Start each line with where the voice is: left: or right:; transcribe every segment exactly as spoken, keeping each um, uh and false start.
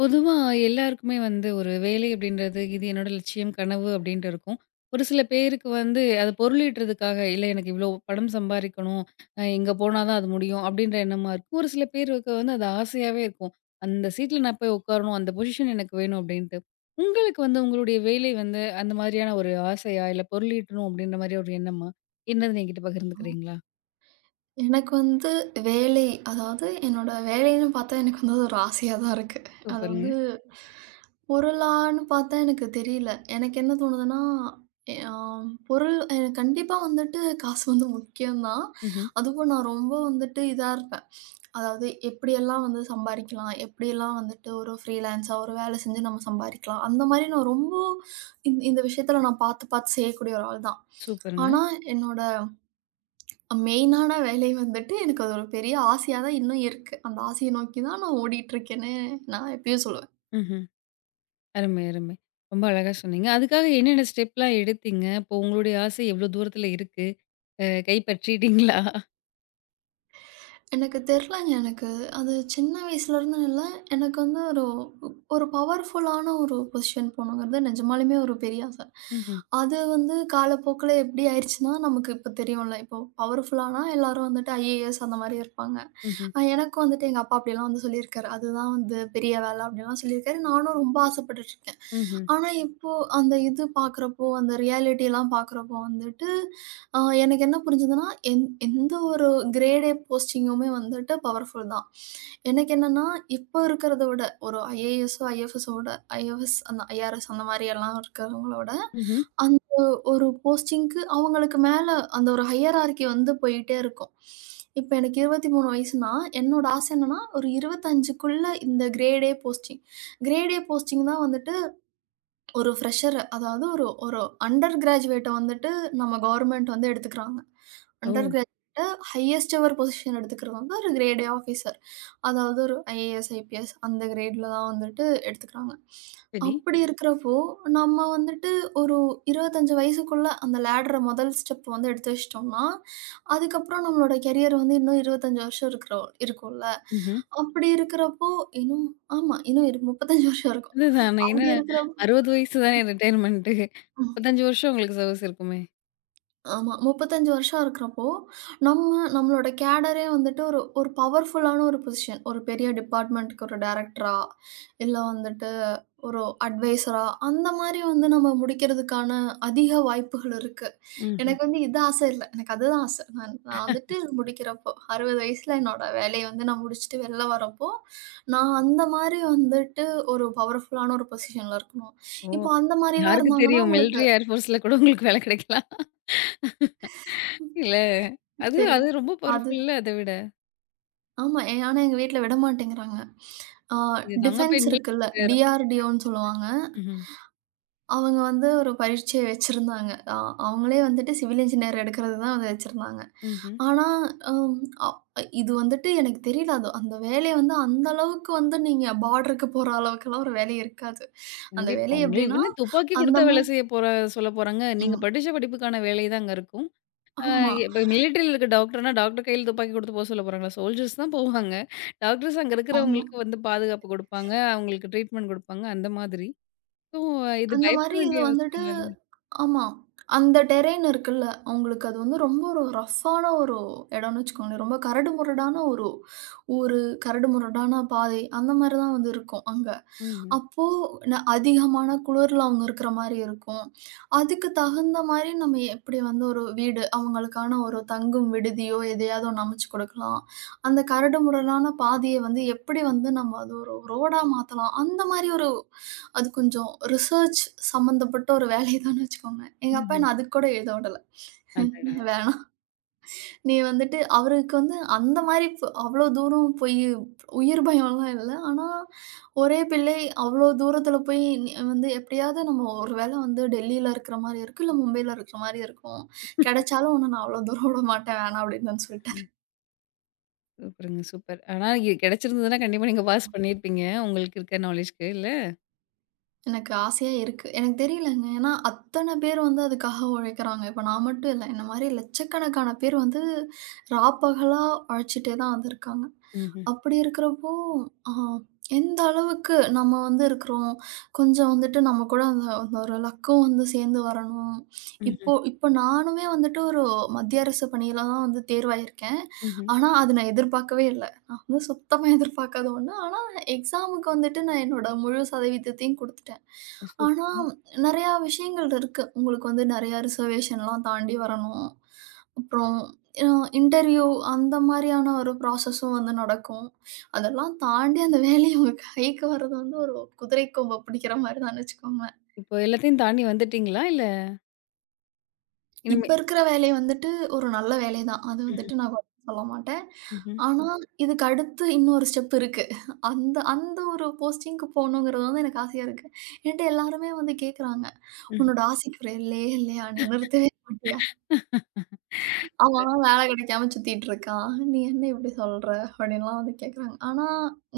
left: பொதுவா எல்லாருக்குமே வந்து ஒரு வேலை அப்படின்றது, இது என்னோட லட்சியம், கனவு அப்படின்ட்டு இருக்கும். ஒரு சில பேருக்கு வந்து அது பொருளீட்டுறதுக்காக, இல்ல எனக்கு இவ்ளோ பணம் சம்பாரிக்கணும், அ எங்க போனா தான் அது முடியும் அப்படின்ற எண்ணமா இருக்கும். ஒரு சில பேருக்கு வந்து அது ஆசையாவே இருக்கும். அந்த சீட்ல நான் போய் உட்காரணும், அந்த பொசிஷன் எனக்கு வேணும் அப்படின்ட்டு. உங்களுக்கு வந்து உங்களுடைய வேலை வந்து அந்த மாதிரியான ஒரு ஆசையா, இல்ல பொருளீட்டணும் அப்படின்ற மாரி ஒரு எண்ணமா? என்னன்னு என்கிட்ட
right: ம்.
left: பகிர்ந்துக்கிறீங்களா?
right: எனக்கு வந்து வேலை, அதாவது என்னோட வேலைன்னு பார்த்தா எனக்கு வந்து அது ஒரு ஆசையா தான் இருக்கு. அது வந்து
left: சூப்பருங்க.
right: பொருளான்னு பார்த்தா எனக்கு தெரியல. எனக்கு என்ன தோணுதுன்னா, எ ஆ பொருள் எனக்கு கண்டிப்பா வந்துட்டு காசு வந்து முக்கியம் தான்.
left: ம்ஹ்ம்.
right: அதுவும் நான் ரொம்ப வந்துட்டு இதா இருப்பேன். அதாவது எப்படியெல்லாம் வந்து சம்பாரிக்கலாம்? எப்படியெல்லாம் வந்துட்டு ஒரு ஃப்ரீலான்ஸா ஒரு வேலை செஞ்சு நம்ம சம்பாரிக்கலாம்? அந்த மாரி நான் ரொம்ப இந் இந்த விஷயத்தில நான் பார்த்து பார்த்து செய்யக்கூடிய ஒரு ஆள் தான்.
left: சூப்பருங்க.
right: ஆனா, என்னோட மெயினான வேலை வந்துட்டு எனக்கு அது ஒரு பெரிய ஆசையா தான் இன்னும் இருக்கு. அந்த ஆசைய நோக்கி தான் நான் ஓடிட்டு இருக்கேன்னு நான் எப்பயும் சொல்லுவேன்.
left: ம்ஹ்ம். அருமை, அருமை. ரொம்ப அழகா சொன்னீங்க. அதுக்காக என்னென்ன ஸ்டெப்லாம் எடுத்தீங்க? இப்போ உங்களுடைய ஆசை எவ்ளோ தூரத்தில இருக்கு? அ கைப்பற்றிட்டீங்களா?
right: எனக்கு தெரிலங்க. எனக்கு அது சின்ன வயசுலேருந்துன்னு இல்ல. எனக்கு வந்து ஒரு ஒரு பவர்ஃபுல்லான ஒரு பொசிஷன் போணுங்கிறது நிஜமாலுமே ஒரு பெரிய ஆசை.
left: ம்ஹ்ம்,
right: அது வந்து காலப்போக்குல எப்படி ஆயிருச்சுன்னா, நமக்கு இப்போ தெரியும்ல. இப்போ பவர்ஃபுல்லானா எல்லாரும் வந்துட்டு ஐஏஎஸ் அந்த மாரி இருப்பாங்க.
left: ம்ஹ்ம்,
right: அ எனக்கும் வந்துட்டு எங்க அப்பா அப்படிலாம் வந்து சொல்லியிருக்காரு. அதுதான் வந்து பெரிய வேலை அப்படிலாம் சொல்லியிருக்காரு. நானும் ரொம்ப ஆசைப்பட்டுட்டுருக்கேன்.
left: ம்ஹ்ம்,
right: ஆனா இப்போ அந்த இது பார்க்குறப்போ, அந்த ரியாலிட்டிலாம் பார்க்குறப்போ வந்துட்டு ஆ எனக்கு என்ன புரிஞ்சதுன்னா, எந் எந்த ஒரு கிரேட் ஏ போஸ்டிங்குமே வந்துட்டு பவர்ஃபுல் தான். எனக்கு என்னன்னா, இப்போ இருக்கிறத விட ஒரு ஐஏஎஸ்ஸோ, ஐஎஃப்எஸ்ஸோட ஐஏஎஸ் அந்த ஐஆர்எஸ் அந்த மாரி எல்லாம் இருக்கிறவங்களோட,
left: ம்ஹ்ம்.
right: அந்த ஒரு போஸ்டிங்க்கு அவங்களுக்கு மேல அந்த ஒரு ஹையரார்கி வந்து போயிட்டே இருக்கும். இப்ப எனக்கு இருபத்தி மூன்று வயசுனா, என்னோட ஆசை என்னன்னா, ஒரு 25க்குள்ள இந்த grade A posting. Grade A posting தான் வந்துட்டு ஒரு ஃப்ரெஷர் அதாவது ஒரு ஒரு அண்டர் கிராஜுவேட்ட வந்துட்டு நம்ம கவர்மெண்ட் வந்து எடுத்துக்கிறாங்க.
left: ஓ!
right: அண்டர் கிராஜுவேட்ட ஹையஸ்ட் எவர் பொசிஷன் எடுத்துக்கிறது வந்து ஒரு கிரேட் ஏ ஆஃபீசர். அதாவது ஒரு ஐஏஎஸ், ஐபிஎஸ் அந்த கிரேட்ல தான் வந்துட்டு எடுத்துக்கிறாங்க.
left: சரி.
right: அப்படி இருக்கிறப்போ, நம்ம வந்துட்டு ஒரு இருபத்தி ஐந்து வயசுக்குள்ள அந்த லேடர முதல் ஸ்டெப் வந்து எடுத்து வச்சுட்டோம்னா, அதுக்கப்புறம் நம்மளோட கெரியர் வந்து இன்னும் இருபத்தி ஐந்து வருஷம் இருக்கிறோ இருக்கும்ல.
left: ம்ஹ்ம்.
right: அப்படி இருக்கிறப்போ இன்னும் ஆமா இன்னும் இரு முப்பத்தி ஐந்து வருஷம் இருக்கும்.
left: அதுதான் நான் என்ன
right: அப்படி இருக்கிறப்போ
left: அறுபது வயசு தானே ரிட்டயர்மெண்ட்டு. முப்பத்தி ஐந்து வருஷம் உங்களுக்கு சர்வீஸ் இருக்குமே!
right: ஆமா. முப்பத்தி ஐந்து வருஷம் இருக்கிறப்போ, நம்ம நம்மளோட கேடரே வந்துட்டு ஒரு ஒரு பவர்ஃபுல்லான ஒரு பொசிஷன். ஒரு பெரிய டிபார்ட்மென்ட்க்கு ஒரு டைரக்டரா, இல்ல வந்துட்டு ஒரு அட்வைசரா, அந்த மாரி வந்து நம்ம முடிக்கிறதுக்கான அதிக வாய்ப்புகள் இருக்கு.
left: ம்ஹ்ம்.
right: எனக்கு வந்து இது ஆசை இல்ல. எனக்கு அதுதான் ஆசை. நான் நான் வந்துட்டு முடிக்கிறப்போ, அறுபது வயசுல என்னோட வேலைய வந்து நான் முடிச்சுட்டு வெளில வரப்போ, நான் அந்த மாரி வந்துட்டு ஒரு பவர்ஃபுல்லான ஒரு பொசிஷன்ல இருக்கணும்.
left: ஓ!
right: இப்போ அந்த மாரிலாம்
left: யாருக்கு
right: இருந்தாங்கன்னா
left: தெரியும்,
right: உங்களுக்கு
left: மிலிட்ரி ஏர்ஃபோர்ஸ்ல கூட உங்களுக்கு வேலை கிடைக்கலாம். இல்ல. அது அது
right: தெரியும்.
left: ரொம்ப
right: அது
left: பவர்ஃபுல்ல அத விட.
right: ஆமா. எ ஆனா எங்க வீட்ல விட மாட்டேங்கிறாங்க. ஆ
left: இதுதாங்க
right: டிஃபென்ஸ் இருக்குல்ல,
left: பெண்களுக்கு ரொம்ப பெரிய.
right: டிஆர்டிஓன்னு சொல்லுவாங்க.
left: ம்ஹ்ம்,
right: அவங்க வந்து ஒரு பரீட்சை வச்சிருந்தாங்க. அ அவங்களே வந்துட்டு சிவில் இன்ஜினியர் எடுக்கிறது தான் வந்து வச்சிருந்தாங்க.
left: ம்ஹ்ம்.
right: ஆனா, அம் அ இது வந்துட்டு எனக்கு தெரியல. அது அந்த வேலை வந்து அந்த அளவுக்கு வந்து நீங்க பார்டருக்கு போற அளவுக்குலாம் ஒரு வேலை இருக்காது. அந்த
left: கண்டிப்பா.
right: வேலை
left: உங்களுக்கு
right: எப்படின்னா,
left: என்ன துப்பாக்கி
right: அந்த
left: குடுத்தா வேலை
right: மாரி
left: செய்ய போற சொல்லப் போறாங்க. நீங்க
right: ம்.
left: படிச்ச படிப்புக்கான வேலை தான் அங்க இருக்கும். அ ம்.
right: ஆமா,
left: இப்ப மிலிட்டரியில இருக்க டாக்டர்னா, டாக்டர் கையில துப்பாக்கி குடுத்து போ சொல்லப் போறாங்களா? சோல்ஜர்ஸ் தான் போவாங்க. டாக்டர்ஸ் அங்க ம்.
right: ஆமா.
left: இருக்கிறவங்களுக்கு வந்து பாதுகாப்பு குடுப்பாங்க. அவங்களுக்கு ட்ரீட்மெண்ட் குடுப்பாங்க. அந்த மாதிரி. ஸோ இது
right: அந்த
left: பயப்பட
right: மாரி இது
left: வேண்டிய அவசியம்
right: வந்துட்டு
left: இல்லல்ல.
right: ஆமா. அந்த டெரெய்ன் இருக்குல்ல, அவங்களுக்கு அது வந்து ரொம்ப ஒரு ரஃப்பான ஒரு இடம்னு வச்சுக்கோங்களேன். ரொம்ப கரடுமுரடான ஒரு ஊரு, கரடுமுரடான பாதை அந்த மாரி தான் வந்து இருக்கும் அங்க.
left: ம்ஹ்ம்.
right: அப்போ ந அதிகமான குளிர்ல அவங்க இருக்கிற மாரி இருக்கும். அதுக்கு தகுந்த மாரி நம்ம எப்படி வந்து ஒரு வீடு, அவங்களுக்கான ஒரு தங்கும் விடுதியோ, எதையாவது ஒண்ணு அமைச்சு கொடுக்கலாம். அந்த கரடுமுரடான பாதைய வந்து எப்படி வந்து நம்ம அது ஒரு ரோடா மாத்தலாம். அந்த மாரி ஒரு அது கொஞ்சம் ரிசர்ச் சம்மந்தப்பட்ட ஒரு வேலை தான்னு வச்சுக்கோங்க.
left: ம்.
right: எங்க அப்பா
left: ம்ஹ்ம்.
right: என்ன அதுக்கு கூட எழுத விடல.
left: அடடா!
right: வேணாம். நீ வந்துட்டு அவருக்கு வந்து அந்த மாரி ப் அவ்ளோ தூரம் போய் உயிர் பயம்லாம் இல்ல. ஆனா, ஒரே பிள்ளை அவ்ளோ தூரத்தில போய் நி வந்து எப்படியாவது நம்ம ஒரு வேளை வந்து டெல்லியில இருக்கிற மாரி இருக்கும், இல்ல மும்பையில இருக்கிற மாரி இருக்கும். கிடைச்சாலும் உன்ன நான் அவ்ளோ தூரம் விடமாட்டேன் வேணாம் அப்படின்னு நான் சொல்ட்டேன்.
left: ம். சூப்பருங்க, சூப்பர். ஆனா இ கிடைச்சிருந்ததுன்னா கண்டிப்பா நீங்க பாஸ் பண்ணியிருப்பீங்க. உங்களுக்கு இருக்க நாலேட்ஜ்க்கு இல்ல?
right: எனக்கு ஆசையா இருக்கு. எனக்கு தெரியலங்க. ஏன்னா, அத்தன பேர் வந்து அதுக்காக உழைக்கிறாங்க. இப்ப நான் மட்டும் இல்ல. என்ன மாரி லட்சக்கணக்கான பேர் வந்து ராப்பகலா உழைச்சிட்டே தான் வந்து இருக்காங்க.
left: ம்ஹ்ம்.
right: அப்படி இருக்கிறப்போ, அ எந்த அளவுக்கு நம்ம வந்து இருக்கிறோம், கொஞ்சம் வந்துட்டு நம்ம கூட அந்த அந்த ஒரு லக்கும் வந்து சேர்ந்து வரணும்.
left: ம்ஹ்ம்.
right: இப்போ இப்போ நானுமே வந்துட்டு ஒரு மத்திய அரசு பணியில தான் வந்து தேர்வாயிருக்கேன்.
left: ம்ஹ்ம்.
right: ஆனா, அது நான் எதிர்பார்க்கவே இல்ல. நான் வந்து சுத்தமா எதிர்பார்க்காத ஒண்ணு. ஆனா, எக்ஸாமுக்கு வந்துட்டு நான் என்னோட முழு சதவீதத்தையும் குடுத்துட்டேன். ஆனா,
left: சூப்பர்.
right: நெறையா விஷயங்கள் இருக்கு. உங்களுக்கு வந்து நெறையா ரிசர்வேஷன்லாம் தாண்டி வரணும். அப்புறம் அ இன்டர்வியூ அந்த மாரியான ஒரு ப்ராசஸும் வந்து நடக்கும். அதெல்லாம் தாண்டி அந்த வேலை உங்க கைக்கு வர்றது வந்து ஒரு குதிரை கொம்ப பிடிக்கிற மாரி தான்னு வச்சுக்கோங்க.
left: இப்போ எல்லாத்தையும் தாண்டி வந்துட்டீங்களா? இல்ல இனிமே?
right: இப்ப இருக்கிற வேலை வந்துட்டு ஒரு நல்ல வேலை தான். அது
left: ம்ஹ்ம்.
right: வந்துட்டு நான் குறை சொல்ல மாட்டேன்.
left: ம்ஹ்ம்.
right: ஆனா, இதுக்கு அடுத்து இன்னொரு ஸ்டெப் இருக்கு. அந்த அந்த ஒரு போஸ்டிங்க்கு போகணுங்கிறது வந்து எனக்கு ஆசையா இருக்கு. என்ட்ட எல்லாருமே வந்து கேட்குறாங்க,
left: ம்ஹ்ம்,
right: "உன்னோட ஆசைக்கு ஒரு எல்லையே இல்லையா? நீ நிறுத்தவே மாட்டியா?" அவன் வேலை கிடைக்காம சுத்திட்டு இருக்கான். "நீ என்ன இப்படி சொல்ற?" அப்படின்லாம் வந்து கேட்குறாங்க. ஆனா,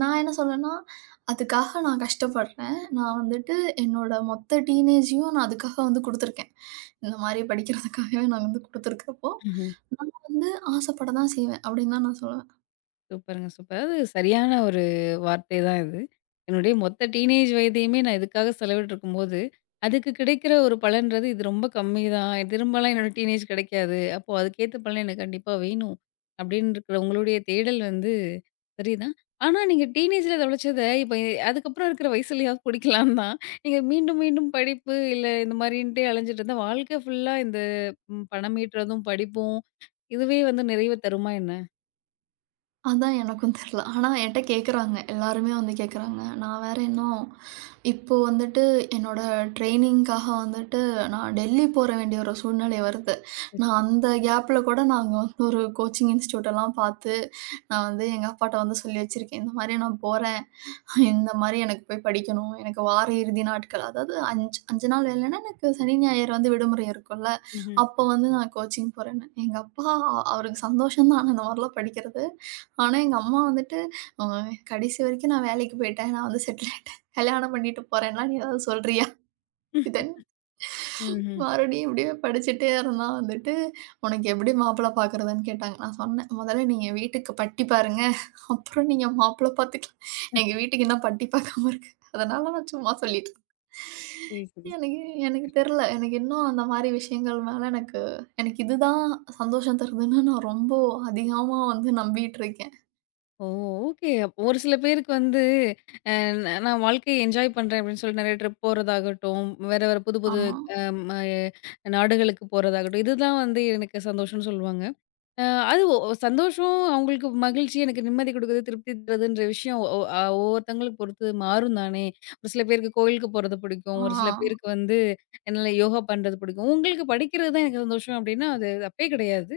right: நான் என்ன சொல்றேன்னா, அதுக்காக நான் கஷ்டப்படுறேன். நான் வந்துட்டு என்னோட மொத்த டீனேஜையும் நான் அதுக்காக வந்து குடுத்துருக்கேன். இந்த மாரி படிக்கிறதுக்காகவே நான் வந்து குடுத்துருக்கிறப்போ,
left: ம்ஹ்ம்.
right: நான் வந்து ஆசைப்பட தான் செய்வேன் அப்படின்னு தான் நான் சொல்லுவேன்.
left: சூப்பருங்க, சூப்பர். அதாவது சரியான ஒரு வார்த்தை தான் இது. என்னுடைய மொத்த டீனேஜ் வயதையுமே நான் இதுக்காக செலவிட்டுருக்கும்போது, அதுக்கு கிடைக்கிற ஒரு பலன்றது இது ரொம்ப கம்மி தான். திரும்பலாம் என்னோட டீனேஜ் கிடைக்காது. அப்போ அதுக்கேத்த பலன் எனக்கு கண்டிப்பா வேணும். அப்படின்னு இருக்கிற உங்களுடைய தேடல் வந்து சரிதான். ஆனா நீங்க டீனேஜ்ல தொலைச்சத இப்ப அதுக்கப்புறம் இருக்கிற வயசுலயாவது பிடிக்கலாம் தான். நீங்க மீண்டும் மீண்டும் படிப்பு இல்ல இந்த மாரின்ட்டே அலைஞ்சுட்டு இருந்தா வாழ்க்கை ஃபுல்லா இந்த ம் பணம் ஈட்டுறதும், படிப்பும் இதுவே வந்து நிறைவு தருமா என்ன?
right: அதான் எனக்கும் தெரியல. ஆனா என்ட்ட கேட்குறாங்க. எல்லாருமே வந்து கேட்குறாங்க. நான் வேற இன்னும் இப்போ வந்துட்டு என்னோட ட்ரெய்னிங்க்காக வந்துட்டு நான் டெல்லி போற வேண்டிய ஒரு சூழ்நிலை வருது. நான் அந்த கேப்ல கூட நாங்க வந்து ஒரு கோச்சிங் இன்ஸ்டிடியூட் எல்லாம் பார்த்து, நான் வந்து எங்க அப்பாட்ட வந்து சொல்லி வச்சிருக்கேன். இந்த மாரி நான் போறேன். இந்த மாரி எனக்கு போய் படிக்கணும். எனக்கு வார இறுதி நாட்கள் அதாவது ஐந்து ஐந்து நாள் வேலைன்னா எனக்கு சனி, ஞாயிறு வந்து விடுமுறை இருக்கும்ல.
left: ம்ஹ்ம்.
right: அப்போ வந்து நான் கோச்சிங் போறேன்னு. எங்க அப்பா அ- அவருக்கு சந்தோஷம் தான் நான் இந்த மாரிலாம் படிக்கிறது. ஆனா எங்க அம்மா வந்துட்டு, "அ கடைசி வரைக்கும் நான் வேலைக்கு போயிட்டேன். நான் வந்து செட்டில் ஆயிட்டேன். கல்யாணம் பண்ணிட்டு போறேன்லாம் நீ ஏதாவது சொல்றியா?" இது
left: ம்ஹ்ம்.
right: மறுபடியும் இப்படியே படிச்சுட்டே இருந்தா வந்துட்டு, "உனக்கு எப்படி மாப்பிள்ளை பார்க்குறதுன்னு" கேட்டாங்க. நான் சொன்னேன், "முதல்ல நீங்க வீட்டுக்கு பட்டி பாருங்க. அப்புறம் நீங்க மாப்பிள்ளை பார்த்துக்கலாம். எங்க வீட்டுக்கு இன்னும் பட்டி பார்க்காம இருக்கு. அதனால நான் சும்மா சொல்லிட்டேன்."
left: புரியுது, புரியுது.
right: எனக்கு எனக்கு தெரியல. எனக்கு இன்னும் அந்த மாரி விஷயங்கள் மேல எனக்கு எனக்கு இதுதான் சந்தோஷம் தருதுன்னு நான் ரொம்ப அதிகமா வந்து நம்பிட்டு இருக்கேன்.
left: ஓ! ஓகே. அப்போ ஒரு சில பேருக்கு வந்து அ ந நான் வாழ்க்கைய என்ஜாய் பண்றேன் அப்படின்னு சொல்லிட்டு நெறைய ட்ரிப் போறதாகட்டும், வேற வேற புது புது
right: ஆமா.
left: அம் அ நாடுகளுக்கு போறதாகட்டும், இதுதான் வந்து எனக்கு சந்தோஷம்னு சொல்லுவாங்க. அ அது ஒ சந்தோஷம், அவங்களுக்கு மகிழ்ச்சி, எனக்கு நிம்மதி குடுக்குது, திருப்தி தருதுன்ற விஷயம் ஒ அ ஒவ்வொருத்தங்களுக்கு பொறுத்து மாறும் தானே! ஒரு சில பேருக்கு கோயிலுக்கு போறது பிடிக்கும்,
right: ஆ.
left: ஒரு சில பேருக்கு வந்து என்னால யோகா பண்றது பிடிக்கும். உங்களுக்கு படிக்கிறது தான் எனக்கு சந்தோஷம் அப்படின்னா, அது தப்பே கிடையாது.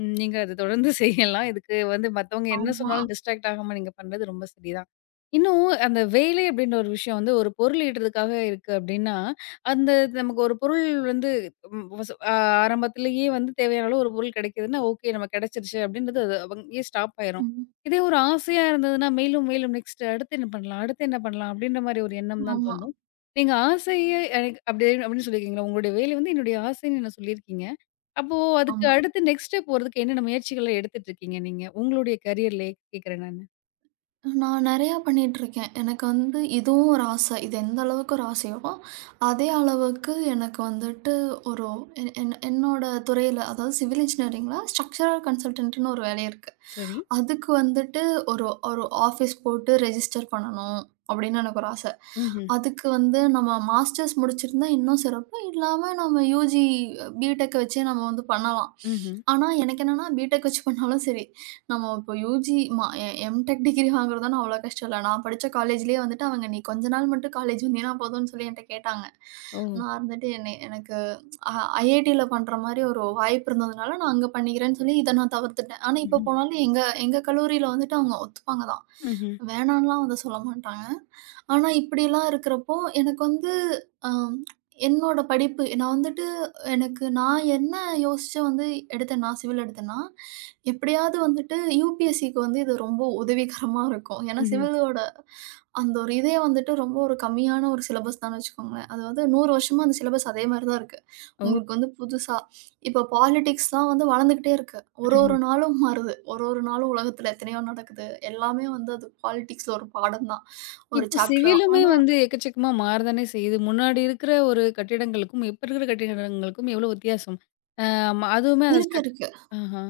left: ம். நீங்க அத தொடர்ந்து செய்யலாம். இதுக்கு வந்து மத்தவங்க என்ன
right: ஆமா.
left: சொன்னாலும் டிஸ்ட்ராக்ட் ஆகாம நீங்க பண்றது ரொம்ப சரிதான். இன்னும் அந்த வேலை அப்டின்ற ஒரு விஷயம் வந்து ஒரு பொருள் ஈட்டுறதுக்காக இருக்கு அப்டின்னா, அந்த நமக்கு ஒரு பொருள் வந்து ம் வச அ ஆரம்பத்திலேயே வந்து தேவையான அளவு ஒரு பொருள் கிடைக்குதுன்னா, ஓகே நம்ம கிடைச்சிருச்சு அப்டின்றது அது அங்கேயே ஸ்டாப் ஆயிரும்.
right: ம்.
left: இதே ஒரு ஆசையா இருந்ததுன்னா, மேலும் மேலும் நெக்ஸ்ட் அடுத்து என்ன பண்ணலாம்? அடுத்து என்ன பண்ணலாம்? அப்டின்ற மாரி ஒரு எண்ணம் தான்
right: ஆமா.
left: தோணும். நீங்க ஆசைய எனக்கு அப்டி அப்டின்னு சொல்லியிருக்கீங்களா? உங்களுடைய வேலை வந்து என்னுடைய ஆசைன்னு என்ன சொல்லியிருக்கீங்க? அப்போ அதுக்கு
right: ஆமா.
left: அடுத்து நெக்ஸ்ட் ஸ்டெப் போறதுக்கு என்னென்ன முயற்சிகள்லாம் எடுத்துட்டு இருக்கீங்க நீங்க? உங்களுடைய கரியர்லயே கேட்கிறேன் நானு.
right: நான் நெறையா பண்ணிட்டுருக்கேன். எனக்கு வந்து இதுவும் ஒரு ஆசை. இது எந்த அளவுக்கு ஒரு ஆசையோ, அதே அளவுக்கு எனக்கு வந்துட்டு ஒரு என் என் என்னோட துறையில, அதாவது சிவில் இன்ஜினியரிங்ல ஸ்ட்ரக்சரல் கன்சல்டன்ட்ன்னு ஒரு வேலை இருக்கு.
left: சரி.
right: அதுக்கு வந்துட்டு ஒரு ஒரு ஆஃபீஸ் போட்டு ரெஜிஸ்டர் பண்ணணும் அப்படின்னு எனக்கு ஒரு ஆசை.
left: ம்ஹ்ம்.
right: அதுக்கு வந்து நம்ம மாஸ்டர்ஸ் முடிச்சிருந்தா இன்னும் சிறப்பு. இல்லாம நம்ம யூஜி, பிடெக் வச்சே நம்ம வந்து பண்ணலாம்.
left: ம்ஹ்ம்.
right: ஆனா எனக்கு என்னன்னா பிடெக் வச்சு பண்ணாலும் சரி, நம்ம இப்போ யுஜி மா எ எம்டெக் டிகிரி வாங்குறதெல்லாம் அவ்வளோ கஷ்டம் இல்ல. நான் படிச்ச காலேஜ்லேயே வந்துட்டு அவங்க "நீ கொஞ்ச நாள் மட்டும் காலேஜ் வந்தீன்னா போதும்ன்னு" சொல்லி என்ட்ட கேட்டாங்க.
left: ஓ!
right: நான் இருந்துட்டு என்னை எனக்கு அ ஐஐடியில பண்ற மாரி ஒரு வாய்ப்பு இருந்ததுனால, நான் அங்க பண்ணிக்கிறேன்னு சொல்லி இத நான் தவிர்த்துட்டேன். ஆனா இப்போ
left: ம்ஹ்ம்.
right: போனாலும் எங்க எங்க கல்லூரியில வந்துட்டு அவங்க ஒத்துப்பாங்க தான்.
left: ம்ஹ்ம்.
right: வேணான்லாம் வந்து சொல்ல மாட்டாங்க. ஆனா இப்படிலாம் இருக்கிறப்போ, எனக்கு வந்து அ என்னோட படிப்பு நான் வந்துட்டு எனக்கு நான் என்ன யோசிச்சு வந்து எடுத்தேன்னா, சிவில் எடுத்தேன்னா, எப்படியாவது வந்துட்டு யுபிஎஸ்சிக்கு வந்து இது ரொம்ப உதவிகரமா இருக்கும். ஏன்னா
left: ம்ஹ்ம்.
right: சிவிலோட அந்த ஒரு இதே வந்துட்டு ரொம்ப ஒரு கம்மியான ஒரு சிலபஸ் தான்னு வச்சுக்கோங்களேன். அதாவது நூறு வருஷமா அந்த சிலபஸ் அதே மாரி தான் இருக்கு.
left: ஓ!
right: உங்களுக்கு வந்து புதுசா இப்போ பாலிடிக்ஸ்லாம் வந்து வளர்ந்துக்கிட்டே இருக்கு. ஒரு
left: ம்ஹ்ம்.
right: ஒரு நாளும் மாறுது. ஒரு ஒரு நாளும் உலகத்தில எத்தனையோ நடக்குது. எல்லாமே வந்து அது பாலிடிக்ஸ்ல ஒரு பாடம் தான். ஒரு
left: இப்போ
right: சாப்டர் தான்.
left: சிவிலுமே
right: ஆனா
left: வந்து எக்கச்சக்கமா மாறதானே செய்யுது. முன்னாடி இருக்கிற ஒரு கட்டிடங்களுக்கும், இப்ப இருக்கிற கட்டிடங்களுக்கும் எவ்வளோ வித்தியாசம். அ ம அதுவுமே அந்த
right: இருக்கு,
left: ஸ்ட்ரக்
right: இருக்கு.
left: ஆஹா.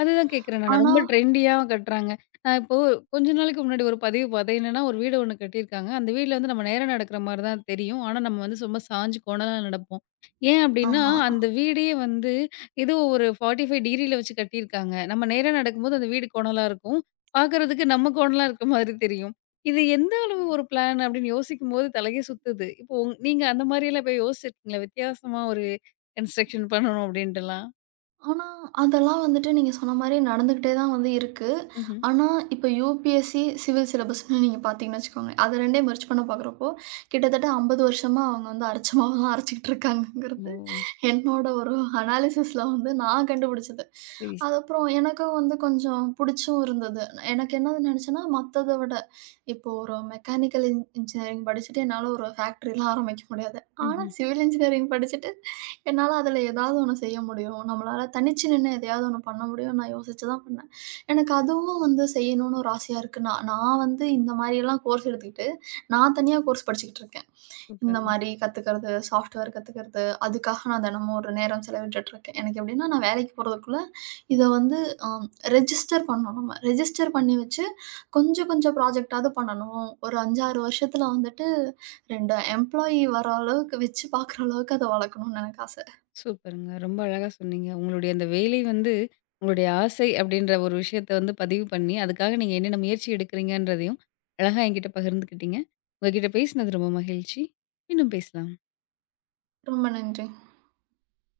left: அதுதான் கேட்கிறேன் நானு.
right: ஆனா
left: ரொம்ப ட்ரெண்டியா கட்டுறாங்க. நான் இப்போ கொஞ்ச நாளைக்கு முன்னாடி ஒரு பதிவு பார்த்தேன். என்னன்னா, ஒரு வீடு ஒண்ணு கட்டியிருக்காங்க. அந்த வீட்ல வந்து நம்ம நேரா நடக்கிற மாரி தான் தெரியும். ஆனா, நம்ம வந்து ரொம்ப சாஞ்சு கோணலா நடப்போம். ஏன் அப்டின்னா,
right: ஆமா.
left: அந்த வீடே வந்து ஏதோ ஒரு நாற்பத்தி ஐந்து டிகிரில வச்சு கட்டியிருக்காங்க. நம்ம நேரா நடக்கும்போது அந்த வீடு கோணலா இருக்கும். பார்க்கறதுக்கு நம்ம கோணலா இருக்க மாதிரி தெரியும். இது எந்த அளவு ஒரு பிளான் அப்படின்னு யோசிக்கும்போது தலையே சுத்துது. இப்போ உங் நீங்க அந்த மாரியெல்லாம் போய் யோசிச்சிருக்கீங்களா? வித்தியாசமா ஒரு கன்ஸ்ட்ரக்ஷன் பண்ணணும் அப்படின்ட்டுலாம்?
right: ஆனா, அதெல்லாம் வந்துட்டு நீங்க சொன்ன மாரி நடந்துகிட்டே தான் வந்து இருக்கு.
left: ம்ஹ்ம்.
right: ஆனா, இப்ப யுபிஎஸ்சி சிவில் சிலபஸ்ன்னு நீங்க பார்த்தீங்கன்னு வச்சுக்கோங்க. அது 2யும் மெர்ஜ் பண்ண பார்க்குறப்போ, கிட்டத்தட்ட ஐம்பது வருஷமா அவங்க வந்து அரைச்ச மாவ தான் அரைச்சுக்கிட்டு
left: ஓ!
right: இருக்காங்கங்கிறது என்னோட ஒரு அனாலிசிஸ்ல வந்து நான் கண்டுபிடிச்சது.
left: சரி.
right: அதுக்கப்புறம் எனக்கும் வந்து கொஞ்சம் புடிச்சும் இருந்தது. எனக்கு என்னது நினச்சேன்னா, மத்தத விட இப்போ ஒரு மெக்கானிக்கல் இன் இன்ஜினியரிங் படிச்சுட்டு என்னால ஒரு ஃபேக்டரிலாம் ஆரம்பிக்க முடியாது. ஆனா,
left: ம்ஹ்ம்.
right: சிவில் இன்ஜினியரிங் படிச்சுட்டு என்னால அதுல ஏதாவது ஒண்ணு செய்ய முடியும். நம்மளால தனிச்சு நின்னு எதையாவது ஒண்ணு பண்ண முடியும்னு நான் யோசிச்சு தான் பண்ணேன். எனக்கு அதுவும் வந்து செய்யணும்னு ஒரு ஆசையா இருக்கு. நான் நான் வந்து இந்த மாரியெல்லாம் கோர்ஸ் எடுத்துக்கிட்டு, நான் தனியா கோர்ஸ் படிச்சுக்கிட்டு இருக்கேன். இந்த
left: சூப்பருங்க,
right: மாரி கத்துக்கிறது, சாஃப்ட்வேர் கத்துக்கிறது, அதுக்காக நான் தினமும் ஒரு நேரம் செலவிட்டுட்டு இருக்கேன். எனக்கு எப்படின்னா, நான் வேலைக்கு போறதுக்குள்ள இத வந்து அ ரெஜிஸ்டர் பண்ணணும் நம்ம. ரெஜிஸ்டர் பண்ணி வச்சு கொஞ்சம் கொஞ்சம் ப்ராஜெக்ட்டாவது பண்ணணும். ஒரு ஐந்து, ஆறு வருஷத்துல வந்துட்டு இரண்டு எம்ப்ளாயி வர அளவுக்கு வச்சு பார்க்குற அளவுக்கு அத வளர்க்கணும்னு எனக்கு ஆசை.
left: சூப்பருங்க. ரொம்ப அழகா சொன்னீங்க. உங்களுடைய அந்த வேலை வந்து உங்களுடைய ஆசை அப்படின்ற ஒரு விஷயத்த வந்து பதிவு பண்ணி, அதுக்காக நீங்க என்னென்ன முயற்சி எடுக்கிறீங்கன்றதையும் அழகா என்கிட்ட பகிர்ந்துக்கிட்டீங்க. உங்க கிட்ட பேசினது ரொம்ப மகிழ்ச்சி. மீண்டும் பேசலாம்.
right: ரொம்ப நன்றி.